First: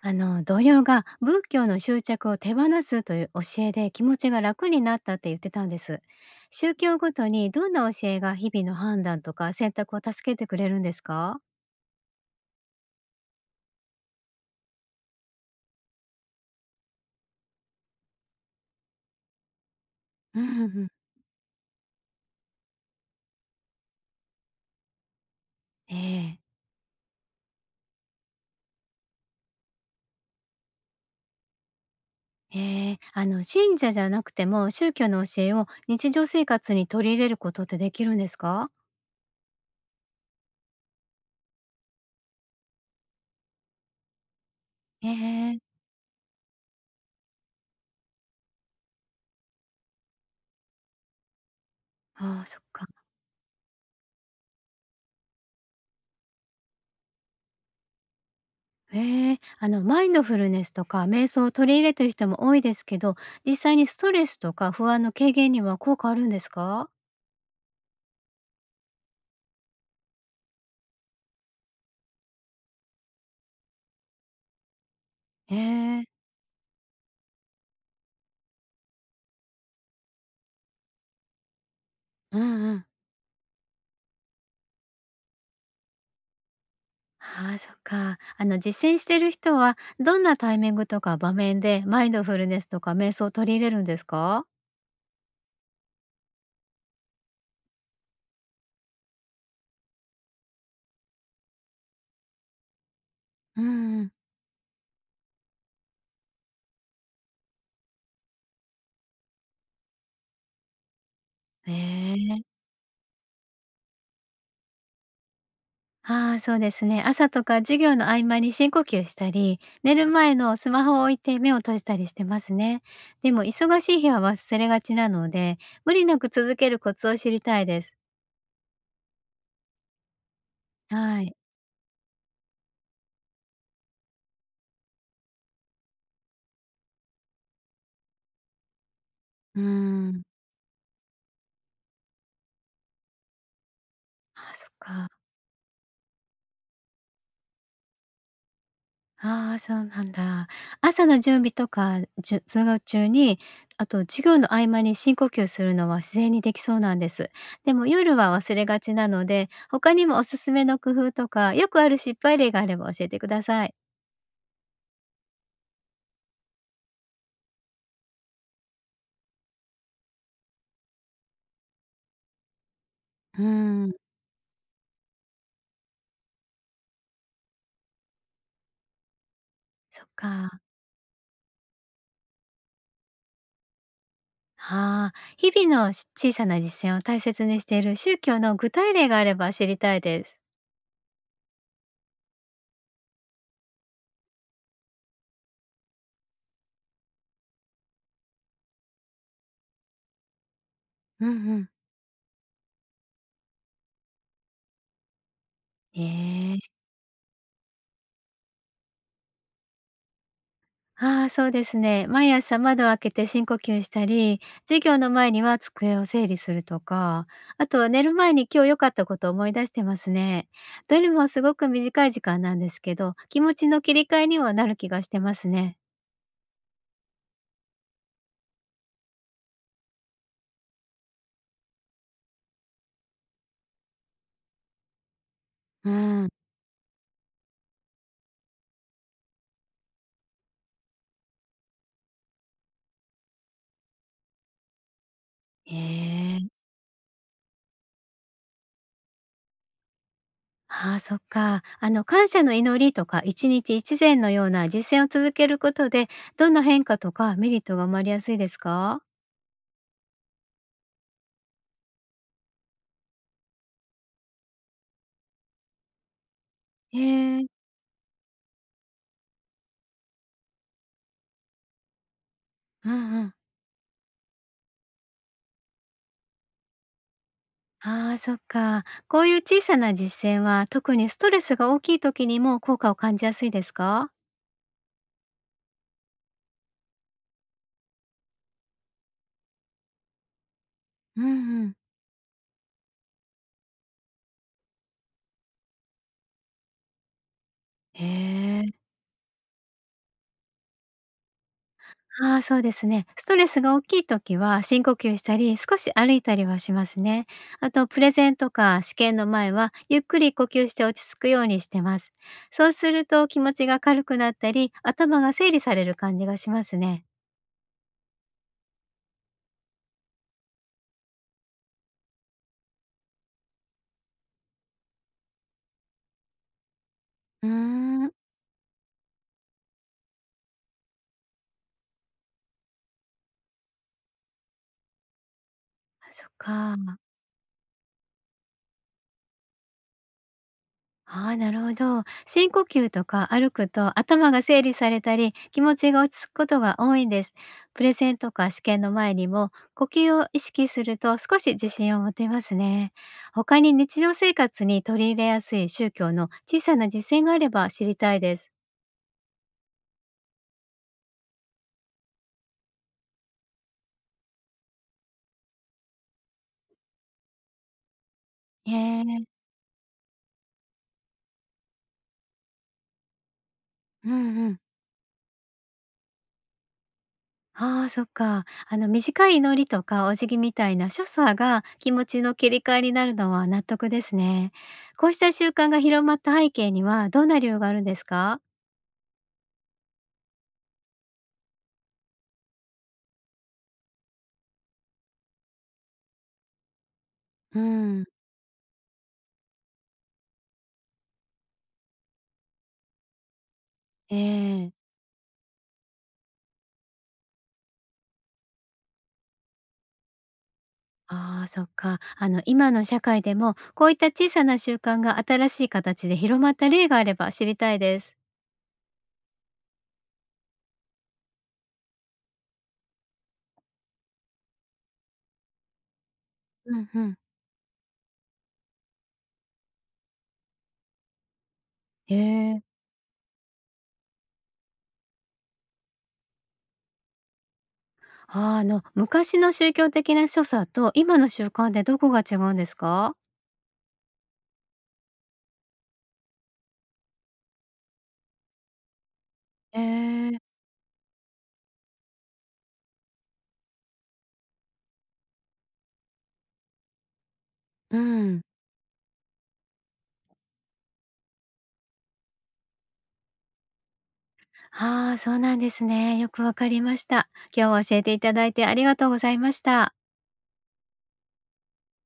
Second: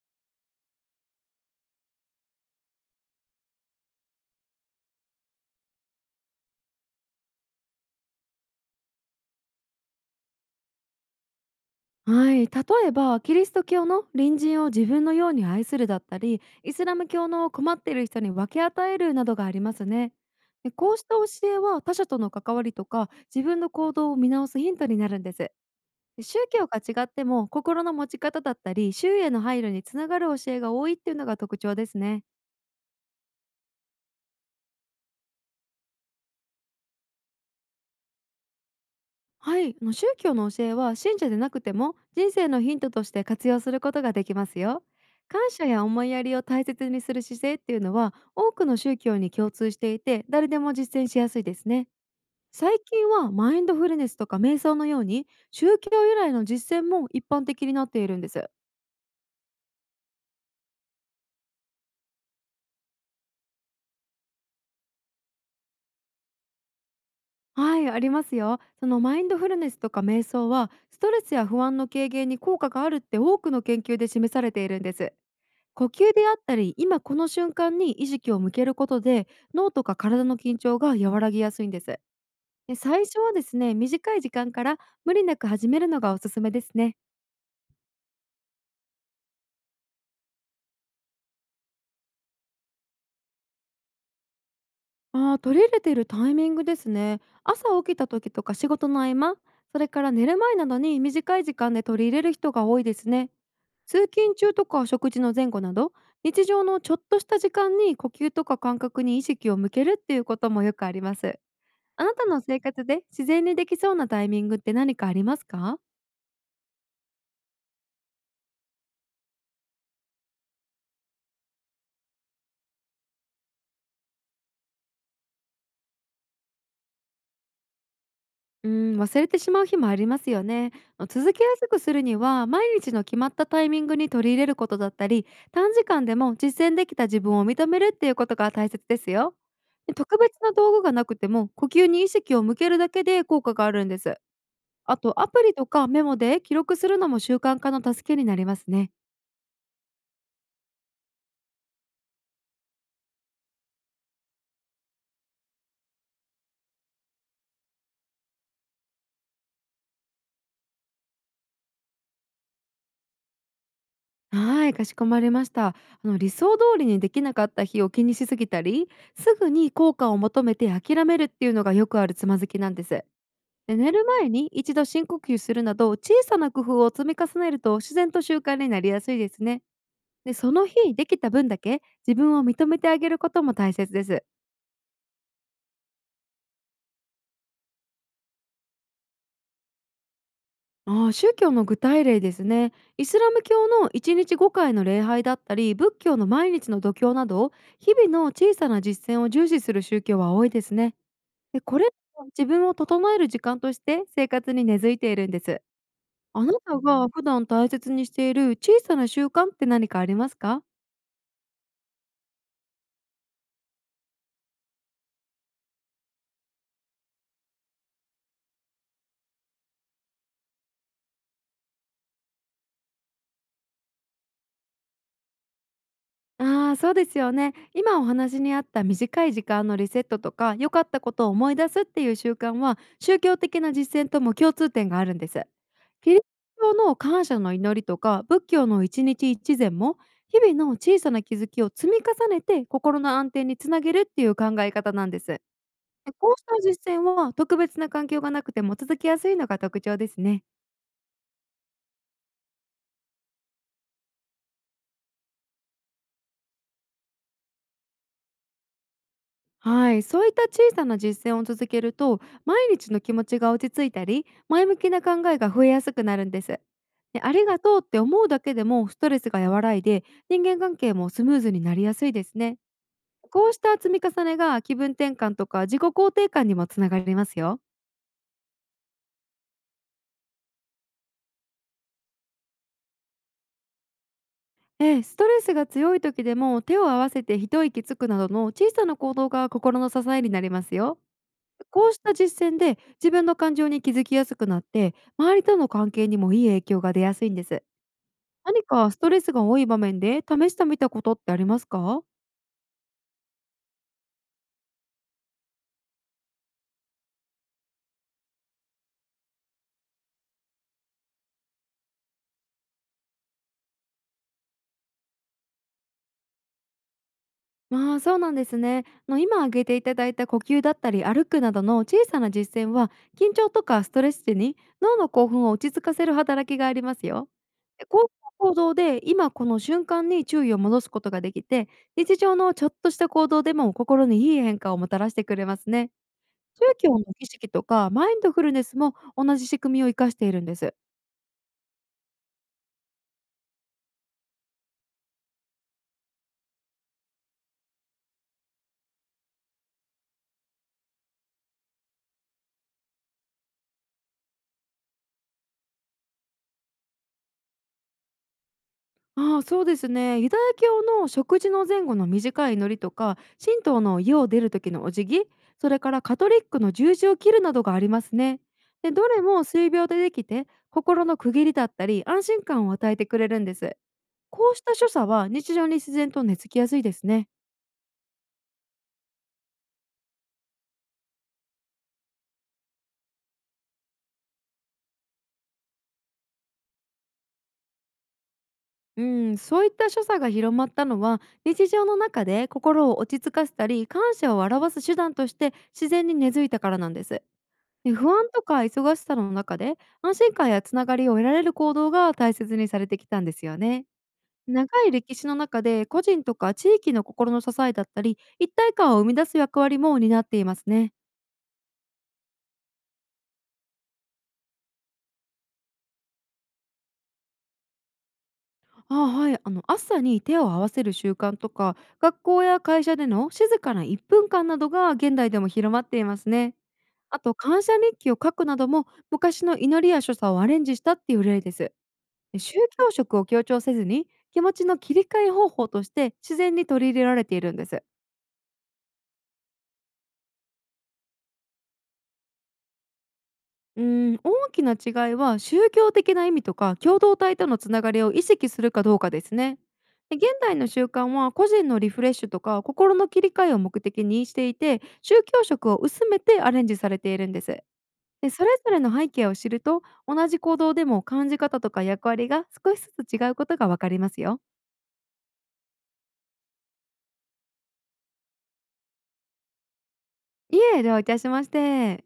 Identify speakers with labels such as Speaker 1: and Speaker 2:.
Speaker 1: あの同僚が仏教の執着を手放すという教えで気持ちが楽になったって言ってたんです。宗教ごとにどんな教えが日々の判断とか選択を助けてくれるんですか？
Speaker 2: はい、例えばキリスト教の隣人を自分のように愛するだったりイスラム教の困っている人に分け与えるなどがありますね。
Speaker 1: うんう
Speaker 2: で、
Speaker 1: んうん。
Speaker 2: こうした教えは他者との関わりとか自分の行動を見直すヒントになるんです。
Speaker 1: え
Speaker 2: で、
Speaker 1: え。
Speaker 2: 宗教が違っても心の持ち方だったり周囲への配慮につながる教えが多いっていうのが特徴ですね。
Speaker 1: ええ、あの信者じゃなくても宗教の教えを日常生活に取り入れることってできるんですか？
Speaker 2: はい、宗教の教えは信者でなくても人生のヒントとして活用することができますよ。感謝
Speaker 1: ええ。
Speaker 2: や思いやりを大切にする姿勢っていうのは多くの宗教に共通していて誰でも実践しやすいですね。
Speaker 1: ああ、そっ
Speaker 2: 最
Speaker 1: か。
Speaker 2: 近はマインドフルネスとか瞑想のように宗教由来の実践も一般的になっているんです。
Speaker 1: ええ、あのマインドフルネスとか瞑想を取り入れてる人も多いですけど、実際にストレスとか不安の軽減には効果あるんですか？
Speaker 2: はい、ありますよ。そのマインドフルネスとか瞑想はストレスや不安の軽減に効果があるって多くの研究で示されているんです。
Speaker 1: へ
Speaker 2: 呼吸
Speaker 1: え、
Speaker 2: であったり今この瞬間に意識を向けることで脳とか体の緊張が和らぎやすいんです。
Speaker 1: うんう
Speaker 2: で、
Speaker 1: ん。
Speaker 2: 最初はですね、短い時間から無理なく始めるのがおすすめですね。
Speaker 1: ああ、そっか。あの実践してる人は、どんなタイミングとか場面でマインドフルネスとか瞑想を取り入れるんですか？
Speaker 2: 取り入れているタイミングですね。朝起きた時とか仕事の合間、それから寝る前などに短い時間で取り入れる人が多いですね。
Speaker 1: うんう
Speaker 2: 通
Speaker 1: ん。
Speaker 2: 勤中とか食事の前後など、日常のちょっとした時間に呼吸とか感覚に意識を向けるっていうこともよくあります。
Speaker 1: へ
Speaker 2: あなたの
Speaker 1: え。
Speaker 2: 生活で自然にできそうなタイミングって何かありますか？
Speaker 1: ああ、そうですね。朝とか授業の合間に深呼吸したり、寝る前のスマホを置いて目を閉じたりしてますね。でも忙しい日は忘れがちなので、無理なく続けるコツを知りたいです。
Speaker 2: 忘れてしまう日もありますよね。あ、
Speaker 1: は
Speaker 2: 続
Speaker 1: い。
Speaker 2: けやすくするには、毎日の決まったタイミングに取り入れることだったり、短時間でも実践できた自分を認めるっていうことが大切ですよ。
Speaker 1: う
Speaker 2: で、特
Speaker 1: ん。
Speaker 2: 別な道具がなくても、呼吸に意識を向けるだけで効果があるんです。
Speaker 1: ああ、そっ
Speaker 2: あ
Speaker 1: か。
Speaker 2: と、アプリとかメモで記録するのも習慣化の助けになりますね。
Speaker 1: ああ、そうなんだ。朝の準備とか、じゅ通学中に、あと授業の合間に深呼吸するのは自然にできそうなんです。でも夜は忘れがちなので、他にもおすすめの工夫とか、よくある失敗例があれば教えてください。
Speaker 2: はい、かしこまりました。理想通りにできなかった日を気にしすぎたり、すぐに効果を求めて諦めるっていうのがよくあるつまずきなんです。
Speaker 1: うー
Speaker 2: で、
Speaker 1: ん、
Speaker 2: 寝る前に一度深呼吸するなど小さな工夫を積み重ねると自然と習慣になりやすいですね。
Speaker 1: そっ
Speaker 2: で、そ
Speaker 1: か。
Speaker 2: の日できた分だけ自分を認めてあげることも大切です。
Speaker 1: ああ、日々のし小さな実践を大切にしている宗教の具体例があれば知りたいです。
Speaker 2: ああ、宗教の具体例ですね。イスラム教の1日5回の礼拝だったり、仏教の毎日の度胸など、日々の小さな実践を重視する宗教は多いですね。
Speaker 1: うんう
Speaker 2: で、
Speaker 1: ん。
Speaker 2: これは自分を整える時間として生活に根付いているんです。あな
Speaker 1: ええ。
Speaker 2: たが普段大切にしている小さな習慣って何かありますか？
Speaker 1: ああ、そうですね。毎朝窓を開けて深呼吸したり、授業の前には机を整理するとか、あとは寝る前に今日良かったことを思い出してますね。どれもすごく短い時間なんですけど、気持ちの切り替えにはなる気がしてますね。
Speaker 2: あそうですよね。今お話にあった短い時間のリセットとか、良かったことを思い出すっていう習慣は、宗教的な実践とも共通点があるんです。
Speaker 1: う
Speaker 2: キリス
Speaker 1: ん。
Speaker 2: ト教の感謝の祈りとか、仏教の一日一善も、日々の小さな気づきを積み重ねて心の安定につなげるっていう考え方なんです。で、
Speaker 1: へ
Speaker 2: こ
Speaker 1: え。
Speaker 2: うした実践は特別な環境がなくても続きやすいのが特徴ですね。
Speaker 1: ああ、そっか。あの、感謝の祈りとか、一日一善のような実践を続けることで、どんな変化とかメリットが生まれやすいですか？
Speaker 2: はい、そういった小さな実践を続けると毎日の気持ちが落ち着いたり前向きな考えが増えやすくなるんです。
Speaker 1: へ
Speaker 2: で、あり
Speaker 1: え。
Speaker 2: がとうって思うだけでもストレスが和らいで人間関係もスムーズになりやすいですね。
Speaker 1: うんうん。
Speaker 2: こうした積み重ねが気分転換とか自己肯定感にもつながりますよ。
Speaker 1: ああ、そっか。こういう小さな実践は、特にストレスが大きい時にも効果を感じやすいですか？
Speaker 2: ええ、ストレスが強い時でも手を合わせて一息つくなどの小さな行動が心の支えになりますよ。
Speaker 1: うんうん。
Speaker 2: こうした実践で自分の感情に気づきやすくなって周りとの関係にもいい影響が出やすいんです。
Speaker 1: へ
Speaker 2: 何
Speaker 1: え。
Speaker 2: かストレスが多い場面で試してみたことってありますか？
Speaker 1: ああ、そうですね。ストレスが大きい時は、深呼吸したり、少し歩いたりはしますね。あとプレゼンとか試験の前は、ゆっくり呼吸して落ち着くようにしてます。そうすると気持ちが軽くなったり、頭が整理される感じがしますね。
Speaker 2: まあ、そうなんですね。今挙げていただいた呼吸だったり歩くなどの小さな実践は、緊張とかストレス時に脳の興奮を落ち着かせる働きがありますよ。
Speaker 1: うー
Speaker 2: で、こう
Speaker 1: ん。
Speaker 2: した行動で今この瞬間に注意を戻すことができて、日常のちょっとした行動でも心にいい変化をもたらしてくれますね。
Speaker 1: あ、そっ
Speaker 2: 宗教
Speaker 1: か。
Speaker 2: の儀式とかマインドフルネスも同じ仕組みを生かしているんです。
Speaker 1: ああ、なるほど。深呼吸とか歩くと頭が整理されたり、気持ちが落ち着くことが多いんです。プレゼンとか試験の前にも呼吸を意識すると少し自信を持てますね。他に日常生活に取り入れやすい宗教の小さな実践があれば知りたいです。
Speaker 2: ああ、そうですね。ユダヤ教の食事の前後の短い祈りとか、神道の家を出る時のお辞儀、それからカトリックの十字を切るなどがありますね。
Speaker 1: へ
Speaker 2: で、どれ
Speaker 1: え。
Speaker 2: も水病でできて心の区切りだったり安心感を与えてくれるんです。
Speaker 1: うんう
Speaker 2: こう
Speaker 1: ん。
Speaker 2: した所作は日常に自然と根付きやすいですね。
Speaker 1: ああ、そっか。あの短い祈りとかお辞儀みたいな所作が気持ちの切り替えになるのは納得ですね。こうした習慣が広まった背景にはどんな理由があるんですか？
Speaker 2: うん、そういった所作が広まったのは日常の中で心を落ち着かせたり感謝を表す手段として自然に根付いたからなんです。
Speaker 1: う
Speaker 2: で、
Speaker 1: ん、
Speaker 2: 不安とか忙しさの中で安心感やつながりを得られる行動が大切にされてきたんですよね。
Speaker 1: え
Speaker 2: 長
Speaker 1: え。
Speaker 2: い歴史の中で個人とか地域の心の支えだったり一体感を生み出す役割も担っていますね。
Speaker 1: ああ、そっか。あの今の社会でもこういった小さな習慣が新しい形で広まった例があれば知りたいです。
Speaker 2: ああ、はい。朝に手を合わせる習慣とか、学校や会社での静かな1分間などが現代でも広まっていますね。
Speaker 1: うんうん、
Speaker 2: あと、感謝日記を書くなども昔の祈りや所作をアレンジしたっていう例です。
Speaker 1: へ
Speaker 2: で、宗
Speaker 1: え。
Speaker 2: 教色を強調せずに気持ちの切り替え方法として自然に取り入れられているんです。
Speaker 1: ああ、あの昔の宗教的な所作と今の習慣でどこが違うんですか？
Speaker 2: う大きな違いは宗教的な意味とか共同体とのつながりを意識するかどうかですね。で、現
Speaker 1: え
Speaker 2: 代
Speaker 1: え、
Speaker 2: の習慣は個人のリフレッシュとか心の切り替えを目的にしていて宗教色を薄めてアレンジされているんです。
Speaker 1: う
Speaker 2: で、
Speaker 1: ん。
Speaker 2: それぞれの背景を知ると同じ行動でも感じ方とか役割が少しずつ違うことがわかりますよ。
Speaker 1: ああ、そうなんですね。よくわかりました。今日は教えていただいてありがとうございました。
Speaker 2: いえ、どういたしまして。